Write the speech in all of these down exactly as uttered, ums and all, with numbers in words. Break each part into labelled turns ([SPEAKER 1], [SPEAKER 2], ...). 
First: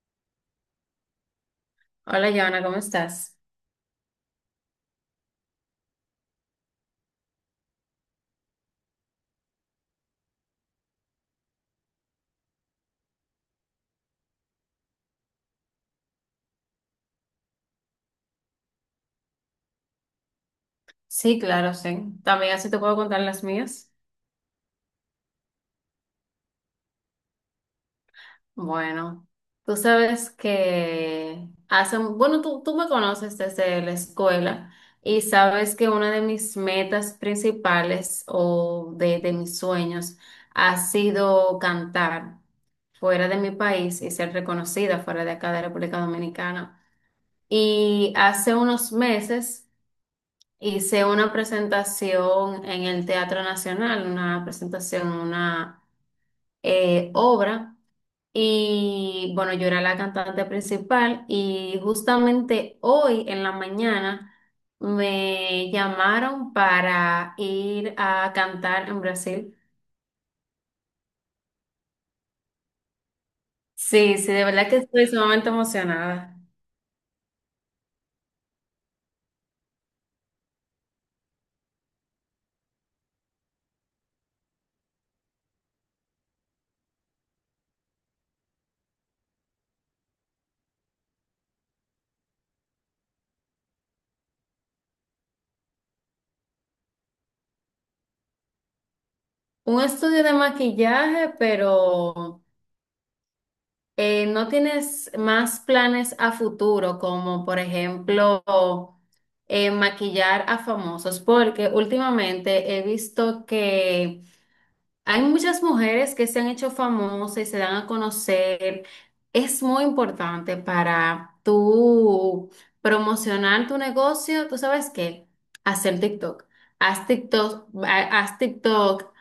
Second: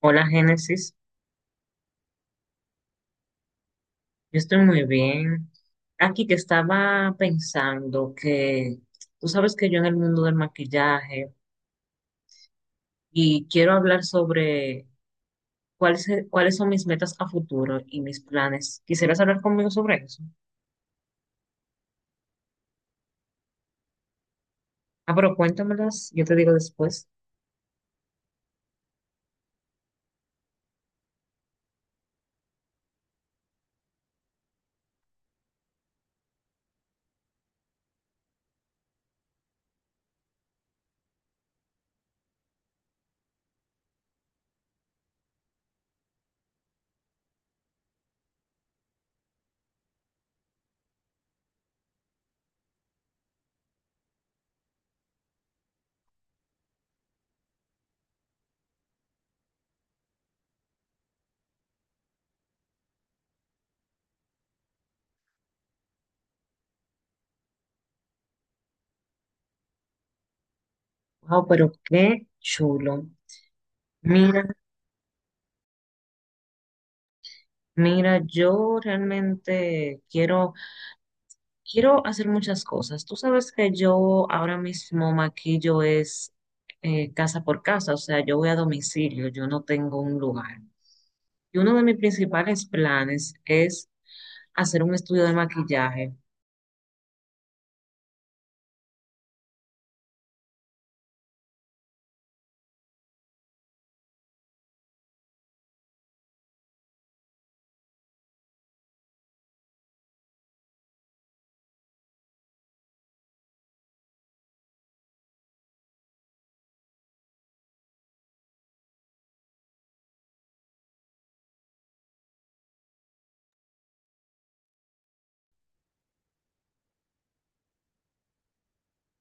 [SPEAKER 1] Hola, Génesis.
[SPEAKER 2] Hola, Joana, ¿cómo estás?
[SPEAKER 1] Yo estoy muy bien. Aquí que estaba pensando que tú sabes que yo en el mundo del maquillaje y quiero hablar sobre cuáles, cuáles son mis metas a futuro y mis planes. ¿Quisieras hablar conmigo sobre eso?
[SPEAKER 2] Sí, claro, sí. También así te puedo contar las mías.
[SPEAKER 1] Ah, pero cuéntamelas, yo te digo después.
[SPEAKER 2] Bueno, tú sabes que hace, bueno, tú, tú me conoces desde la escuela y sabes que una de mis metas principales o de, de mis sueños ha sido cantar fuera de mi país y ser reconocida fuera de acá de República Dominicana. Y hace unos meses, hice una presentación en el Teatro Nacional, una presentación, una eh, obra. Y bueno, yo era la cantante principal y justamente hoy en la mañana me llamaron para ir a cantar en Brasil.
[SPEAKER 1] Wow, pero qué chulo.
[SPEAKER 2] Sí, sí, de
[SPEAKER 1] Mira,
[SPEAKER 2] verdad que estoy sumamente emocionada.
[SPEAKER 1] mira, yo realmente quiero Quiero hacer muchas cosas. Tú sabes que yo ahora mismo maquillo es eh, casa por casa, o sea, yo voy a domicilio, yo no tengo un lugar. Y uno de mis principales planes es hacer un estudio de maquillaje.
[SPEAKER 2] Un estudio de maquillaje, pero eh, no tienes más planes a futuro, como por ejemplo, eh, maquillar a famosos, porque últimamente he visto que hay muchas mujeres que se han hecho famosas y se dan a conocer. Es muy importante para tú promocionar tu negocio. ¿Tú sabes qué? Hacer TikTok. Haz TikTok, ha- haz TikTok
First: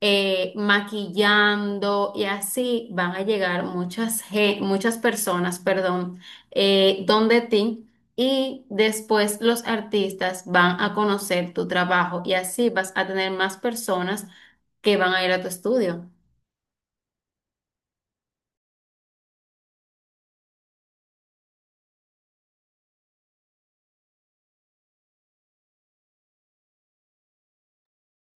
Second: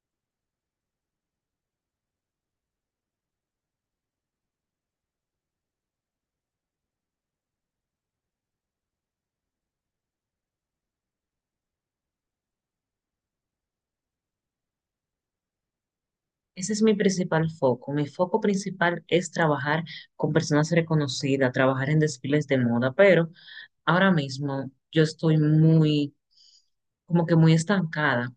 [SPEAKER 2] eh, maquillando y así van a llegar muchas, ge- muchas personas, perdón, eh, donde ti. Y después los artistas van a conocer tu trabajo y así vas a tener más personas que van a ir a tu estudio.
[SPEAKER 1] Ese es mi principal foco. Mi foco principal es trabajar con personas reconocidas, trabajar en desfiles de moda, pero ahora mismo yo estoy muy, como que muy estancada.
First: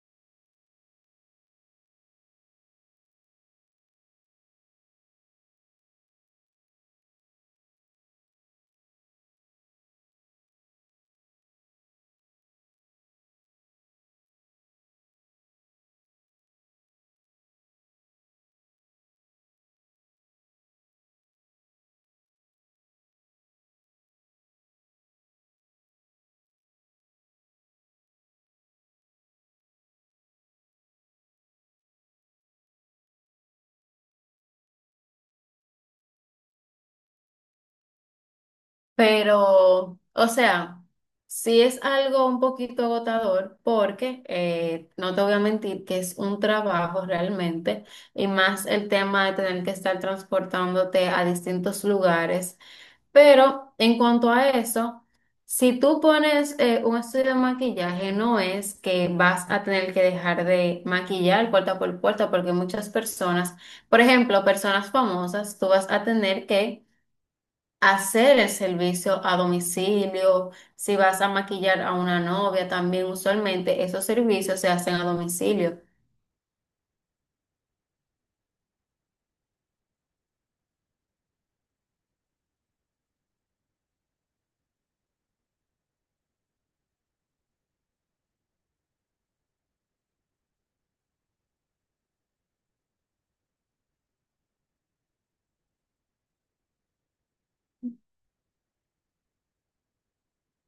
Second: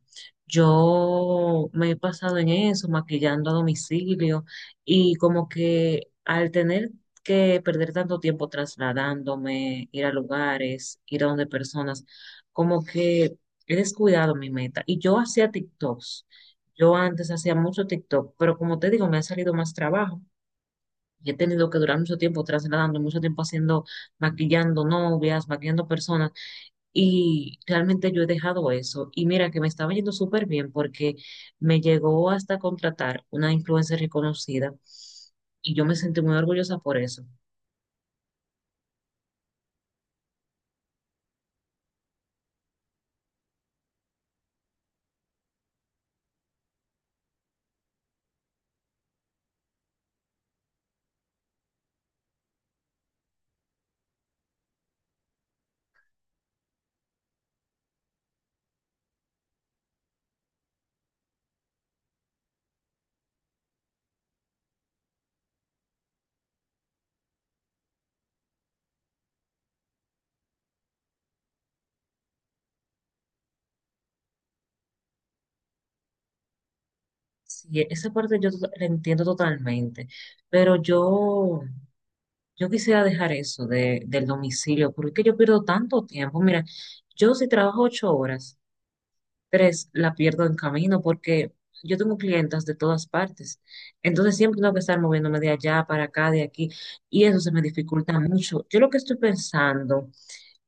[SPEAKER 1] Yo me he pasado en eso, maquillando a domicilio, y como que al tener que perder tanto tiempo trasladándome, ir a lugares, ir a donde personas, como que he descuidado mi meta. Y yo hacía TikToks. Yo antes hacía mucho TikTok, pero como te digo, me ha salido más trabajo. Y he tenido que durar mucho tiempo trasladando, mucho tiempo haciendo, maquillando novias, maquillando personas. Y realmente yo he dejado eso. Y mira que me estaba yendo súper bien porque me llegó hasta contratar una influencer reconocida. Y yo me sentí muy orgullosa por eso.
[SPEAKER 2] Pero, o sea, sí es algo un poquito agotador porque eh, no te voy a mentir que es un trabajo realmente y más el tema de tener que estar transportándote a distintos lugares. Pero en cuanto a eso, si tú pones eh, un estudio de maquillaje, no es que vas a tener que dejar de maquillar puerta por puerta, porque muchas personas, por ejemplo, personas famosas, tú vas a tener que hacer el servicio a domicilio, si vas a maquillar a una novia, también usualmente esos servicios se hacen a domicilio.
[SPEAKER 1] Sí, esa parte yo to- la entiendo totalmente. Pero yo, yo quisiera dejar eso de, del domicilio porque es que yo pierdo tanto tiempo. Mira, yo si trabajo ocho horas, tres la pierdo en camino porque yo tengo clientas de todas partes. Entonces siempre tengo que estar moviéndome de allá para acá, de aquí, y eso se me dificulta mucho. Yo lo que estoy pensando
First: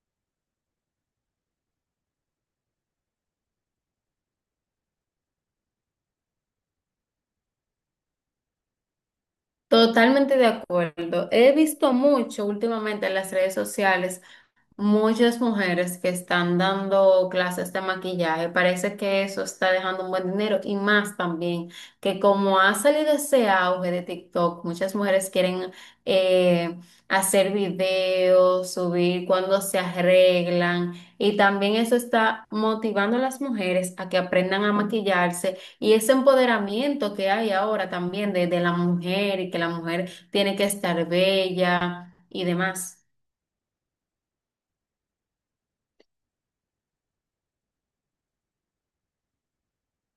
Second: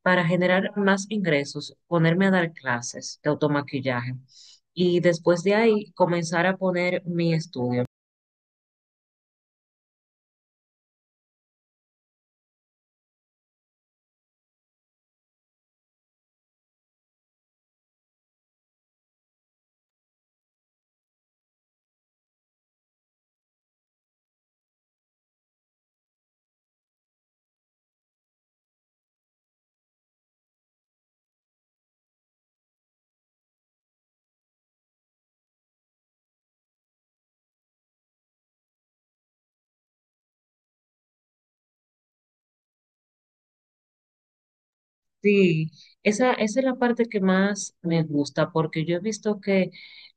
[SPEAKER 1] para generar más ingresos, ponerme a dar clases de automaquillaje y después de ahí comenzar a poner mi estudio.
[SPEAKER 2] Totalmente de acuerdo. He visto mucho últimamente en las redes sociales muchas mujeres que están dando clases de maquillaje, parece que eso está dejando un buen dinero y más también que como ha salido ese auge de TikTok, muchas mujeres quieren eh, hacer videos, subir cuando se arreglan y también eso está motivando a las mujeres a que aprendan a maquillarse y ese empoderamiento que hay ahora también de, de la mujer y que la mujer tiene que estar bella y demás.
[SPEAKER 1] Sí, esa, esa es la parte que más me gusta porque yo he visto que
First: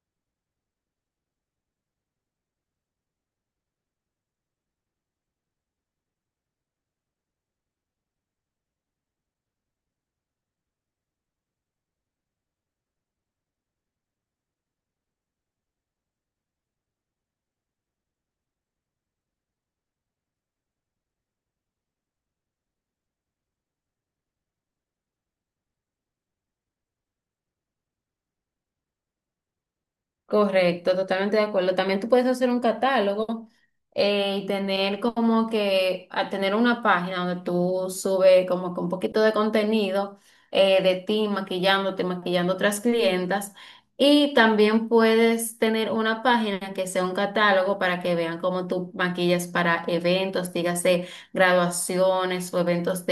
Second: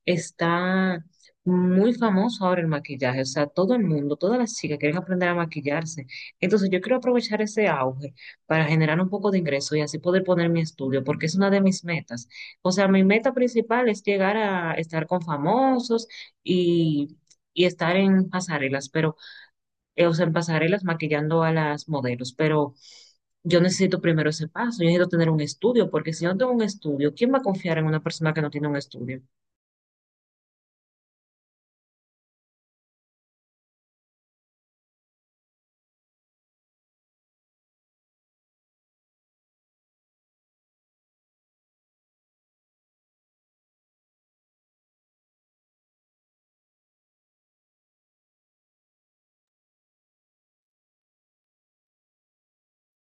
[SPEAKER 1] está muy famoso ahora el maquillaje, o sea, todo el mundo, todas las chicas quieren aprender a maquillarse. Entonces yo quiero aprovechar ese auge para generar un poco de ingreso y así poder poner mi estudio porque es una de mis metas. O sea, mi meta principal es llegar a estar con famosos y, y estar en pasarelas, pero, eh, o sea, en pasarelas maquillando a las modelos, pero yo necesito primero ese paso, yo necesito tener un estudio, porque si yo no tengo un estudio, ¿quién va a confiar en una persona que no tiene un estudio?
[SPEAKER 2] Correcto, totalmente de acuerdo. También tú puedes hacer un catálogo eh, y tener como que, a tener una página donde tú subes como que un poquito de contenido eh, de ti maquillándote, maquillando otras clientas. Y también puedes tener una página que sea un catálogo para que vean cómo tú maquillas para eventos, dígase graduaciones o eventos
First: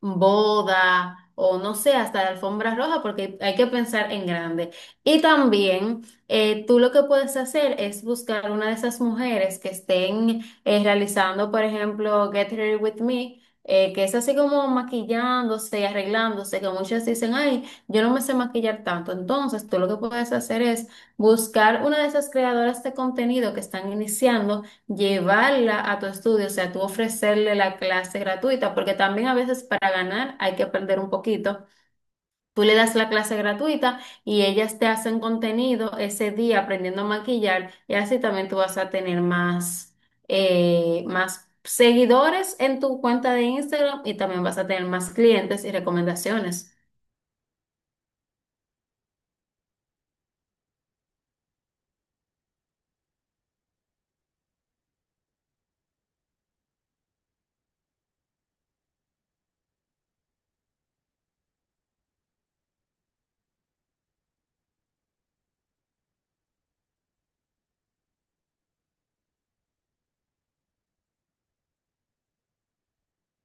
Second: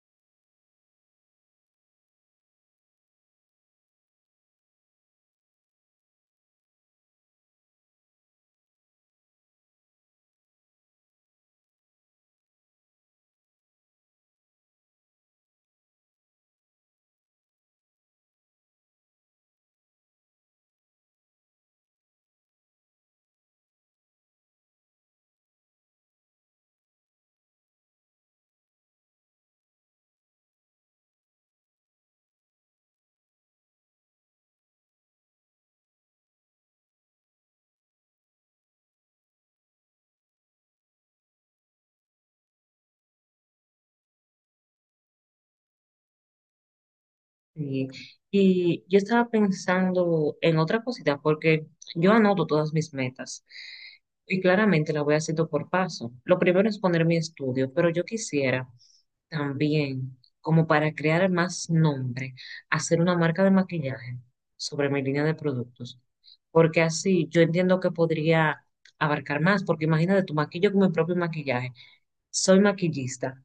[SPEAKER 2] boda o no sé, hasta de alfombra roja, porque hay que pensar en grande. Y también eh, tú lo que puedes hacer es buscar una de esas mujeres que estén eh, realizando, por ejemplo, Get Ready With Me. Eh, que es así como maquillándose y arreglándose, que muchas dicen, ay, yo no me sé maquillar tanto. Entonces, tú lo que puedes hacer es buscar una de esas creadoras de contenido que están iniciando, llevarla a tu estudio, o sea, tú ofrecerle la clase gratuita, porque también a veces para ganar hay que perder un poquito. Tú le das la clase gratuita y ellas te hacen contenido ese día aprendiendo a maquillar y así también tú vas a tener más, eh, más seguidores en tu cuenta de Instagram y también vas a tener más clientes y recomendaciones.
[SPEAKER 1] Y, y yo estaba pensando en otra cosita, porque yo anoto todas mis metas y claramente las voy haciendo por paso. Lo primero es poner mi estudio, pero yo quisiera también, como para crear más nombre, hacer una marca de maquillaje sobre mi línea de productos. Porque así yo entiendo que podría abarcar más, porque imagínate, tu maquillo con mi propio maquillaje. Soy maquillista.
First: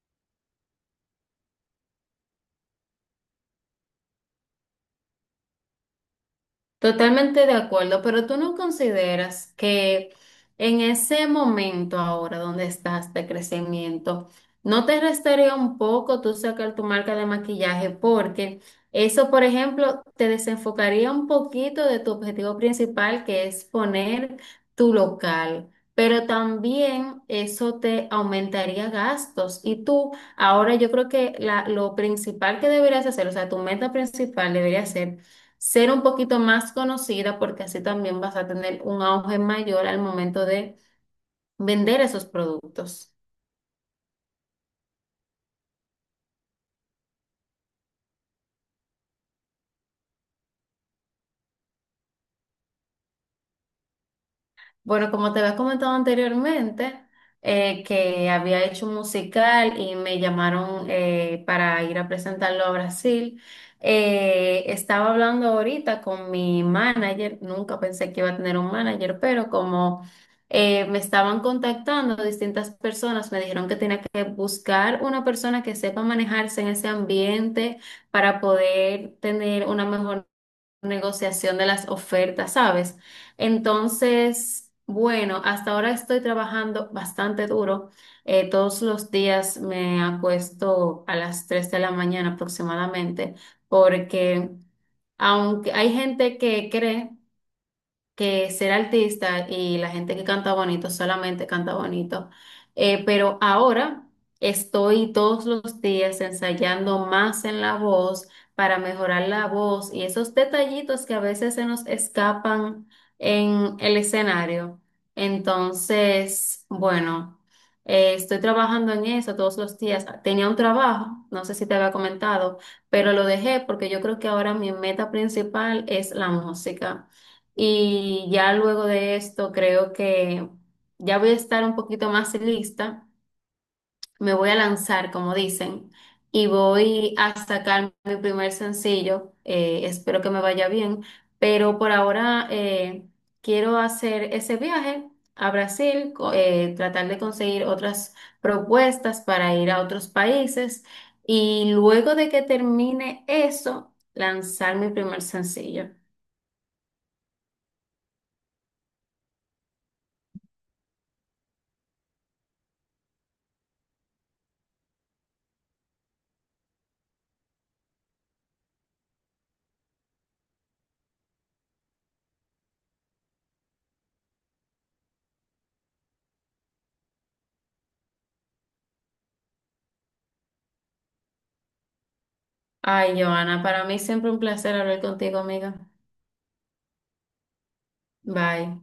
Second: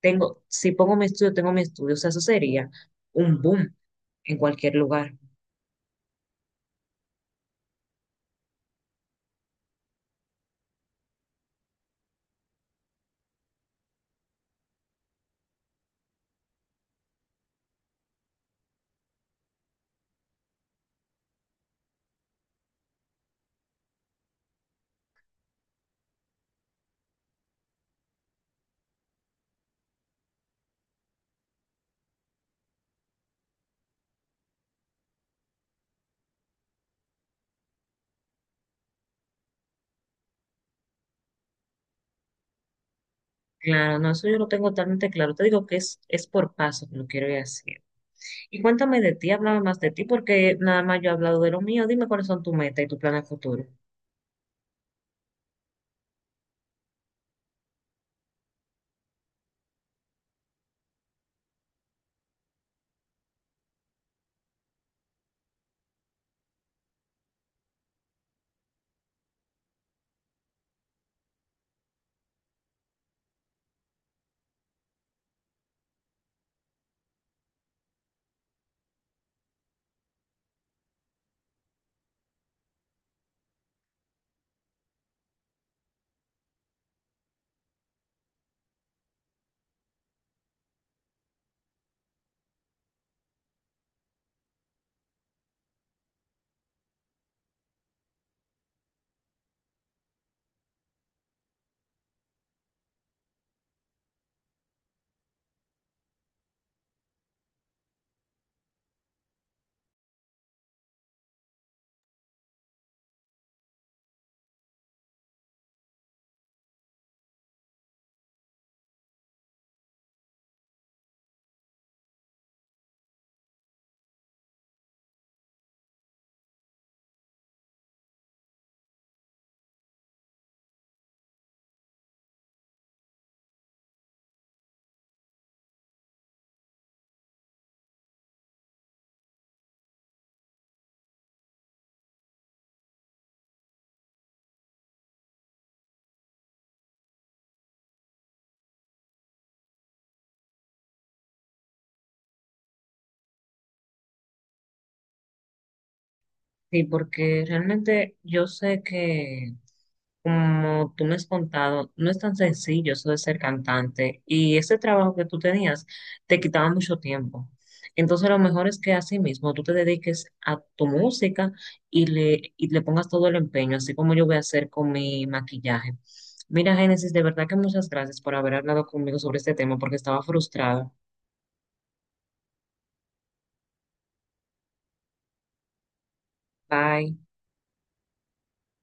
[SPEAKER 1] Tengo, si pongo mi estudio, tengo mi estudio. O sea, eso sería un boom en cualquier lugar.
[SPEAKER 2] Totalmente de acuerdo, pero tú no consideras que en ese momento ahora donde estás de crecimiento, ¿no te restaría un poco tú sacar tu marca de maquillaje? Porque eso, por ejemplo, te desenfocaría un poquito de tu objetivo principal, que es poner tu local, pero también eso te aumentaría gastos. Y tú, ahora yo creo que la- lo principal que deberías hacer, o sea, tu meta principal debería ser ser un poquito más conocida porque así también vas a tener un auge mayor al momento de vender esos productos.
[SPEAKER 1] Claro, no, eso yo lo tengo totalmente claro. Te digo que es, es por paso que lo quiero ir haciendo. Y cuéntame de ti, háblame más de ti, porque nada más yo he hablado de lo mío. Dime cuáles son tus metas y tu plan a futuro.
[SPEAKER 2] Bueno, como te había comentado anteriormente, eh, que había hecho un musical y me llamaron eh, para ir a presentarlo a Brasil. Eh, estaba hablando ahorita con mi manager, nunca pensé que iba a tener un manager, pero como eh, me estaban contactando distintas personas, me dijeron que tenía que buscar una persona que sepa manejarse en ese ambiente para poder tener una mejor negociación de las ofertas, ¿sabes? Entonces, bueno, hasta ahora estoy trabajando bastante duro. Eh, todos los días me acuesto a las tres de la mañana aproximadamente, porque aunque hay gente que cree que ser artista y la gente que canta bonito solamente canta bonito. Eh, pero ahora estoy todos los días ensayando más en la voz para mejorar la voz y esos detallitos que a veces se nos escapan en el escenario. Entonces, bueno, eh, estoy trabajando en eso todos los días. Tenía un trabajo, no sé si te había comentado, pero lo dejé porque yo creo que ahora mi meta principal es la música. Y ya luego de esto creo que ya voy a estar un poquito más lista, me voy a lanzar, como dicen, y voy a sacar mi primer sencillo. Eh, espero que me vaya bien, pero por ahora eh, quiero hacer ese viaje a Brasil, co- eh, tratar de conseguir otras propuestas para ir a otros países y luego de que termine eso, lanzar mi primer sencillo.
[SPEAKER 1] Sí, porque realmente yo sé que, como tú me has contado, no es tan sencillo eso de ser cantante y ese trabajo que tú tenías te quitaba mucho tiempo. Entonces, lo mejor es que así mismo tú te dediques a tu música y le, y le pongas todo el empeño, así como yo voy a hacer con mi maquillaje. Mira, Génesis, de verdad que muchas gracias por haber hablado conmigo sobre este tema porque estaba frustrada.
[SPEAKER 2] Ay, Joana, para mí siempre un placer hablar contigo, amiga.
[SPEAKER 1] Bye.
[SPEAKER 2] Bye.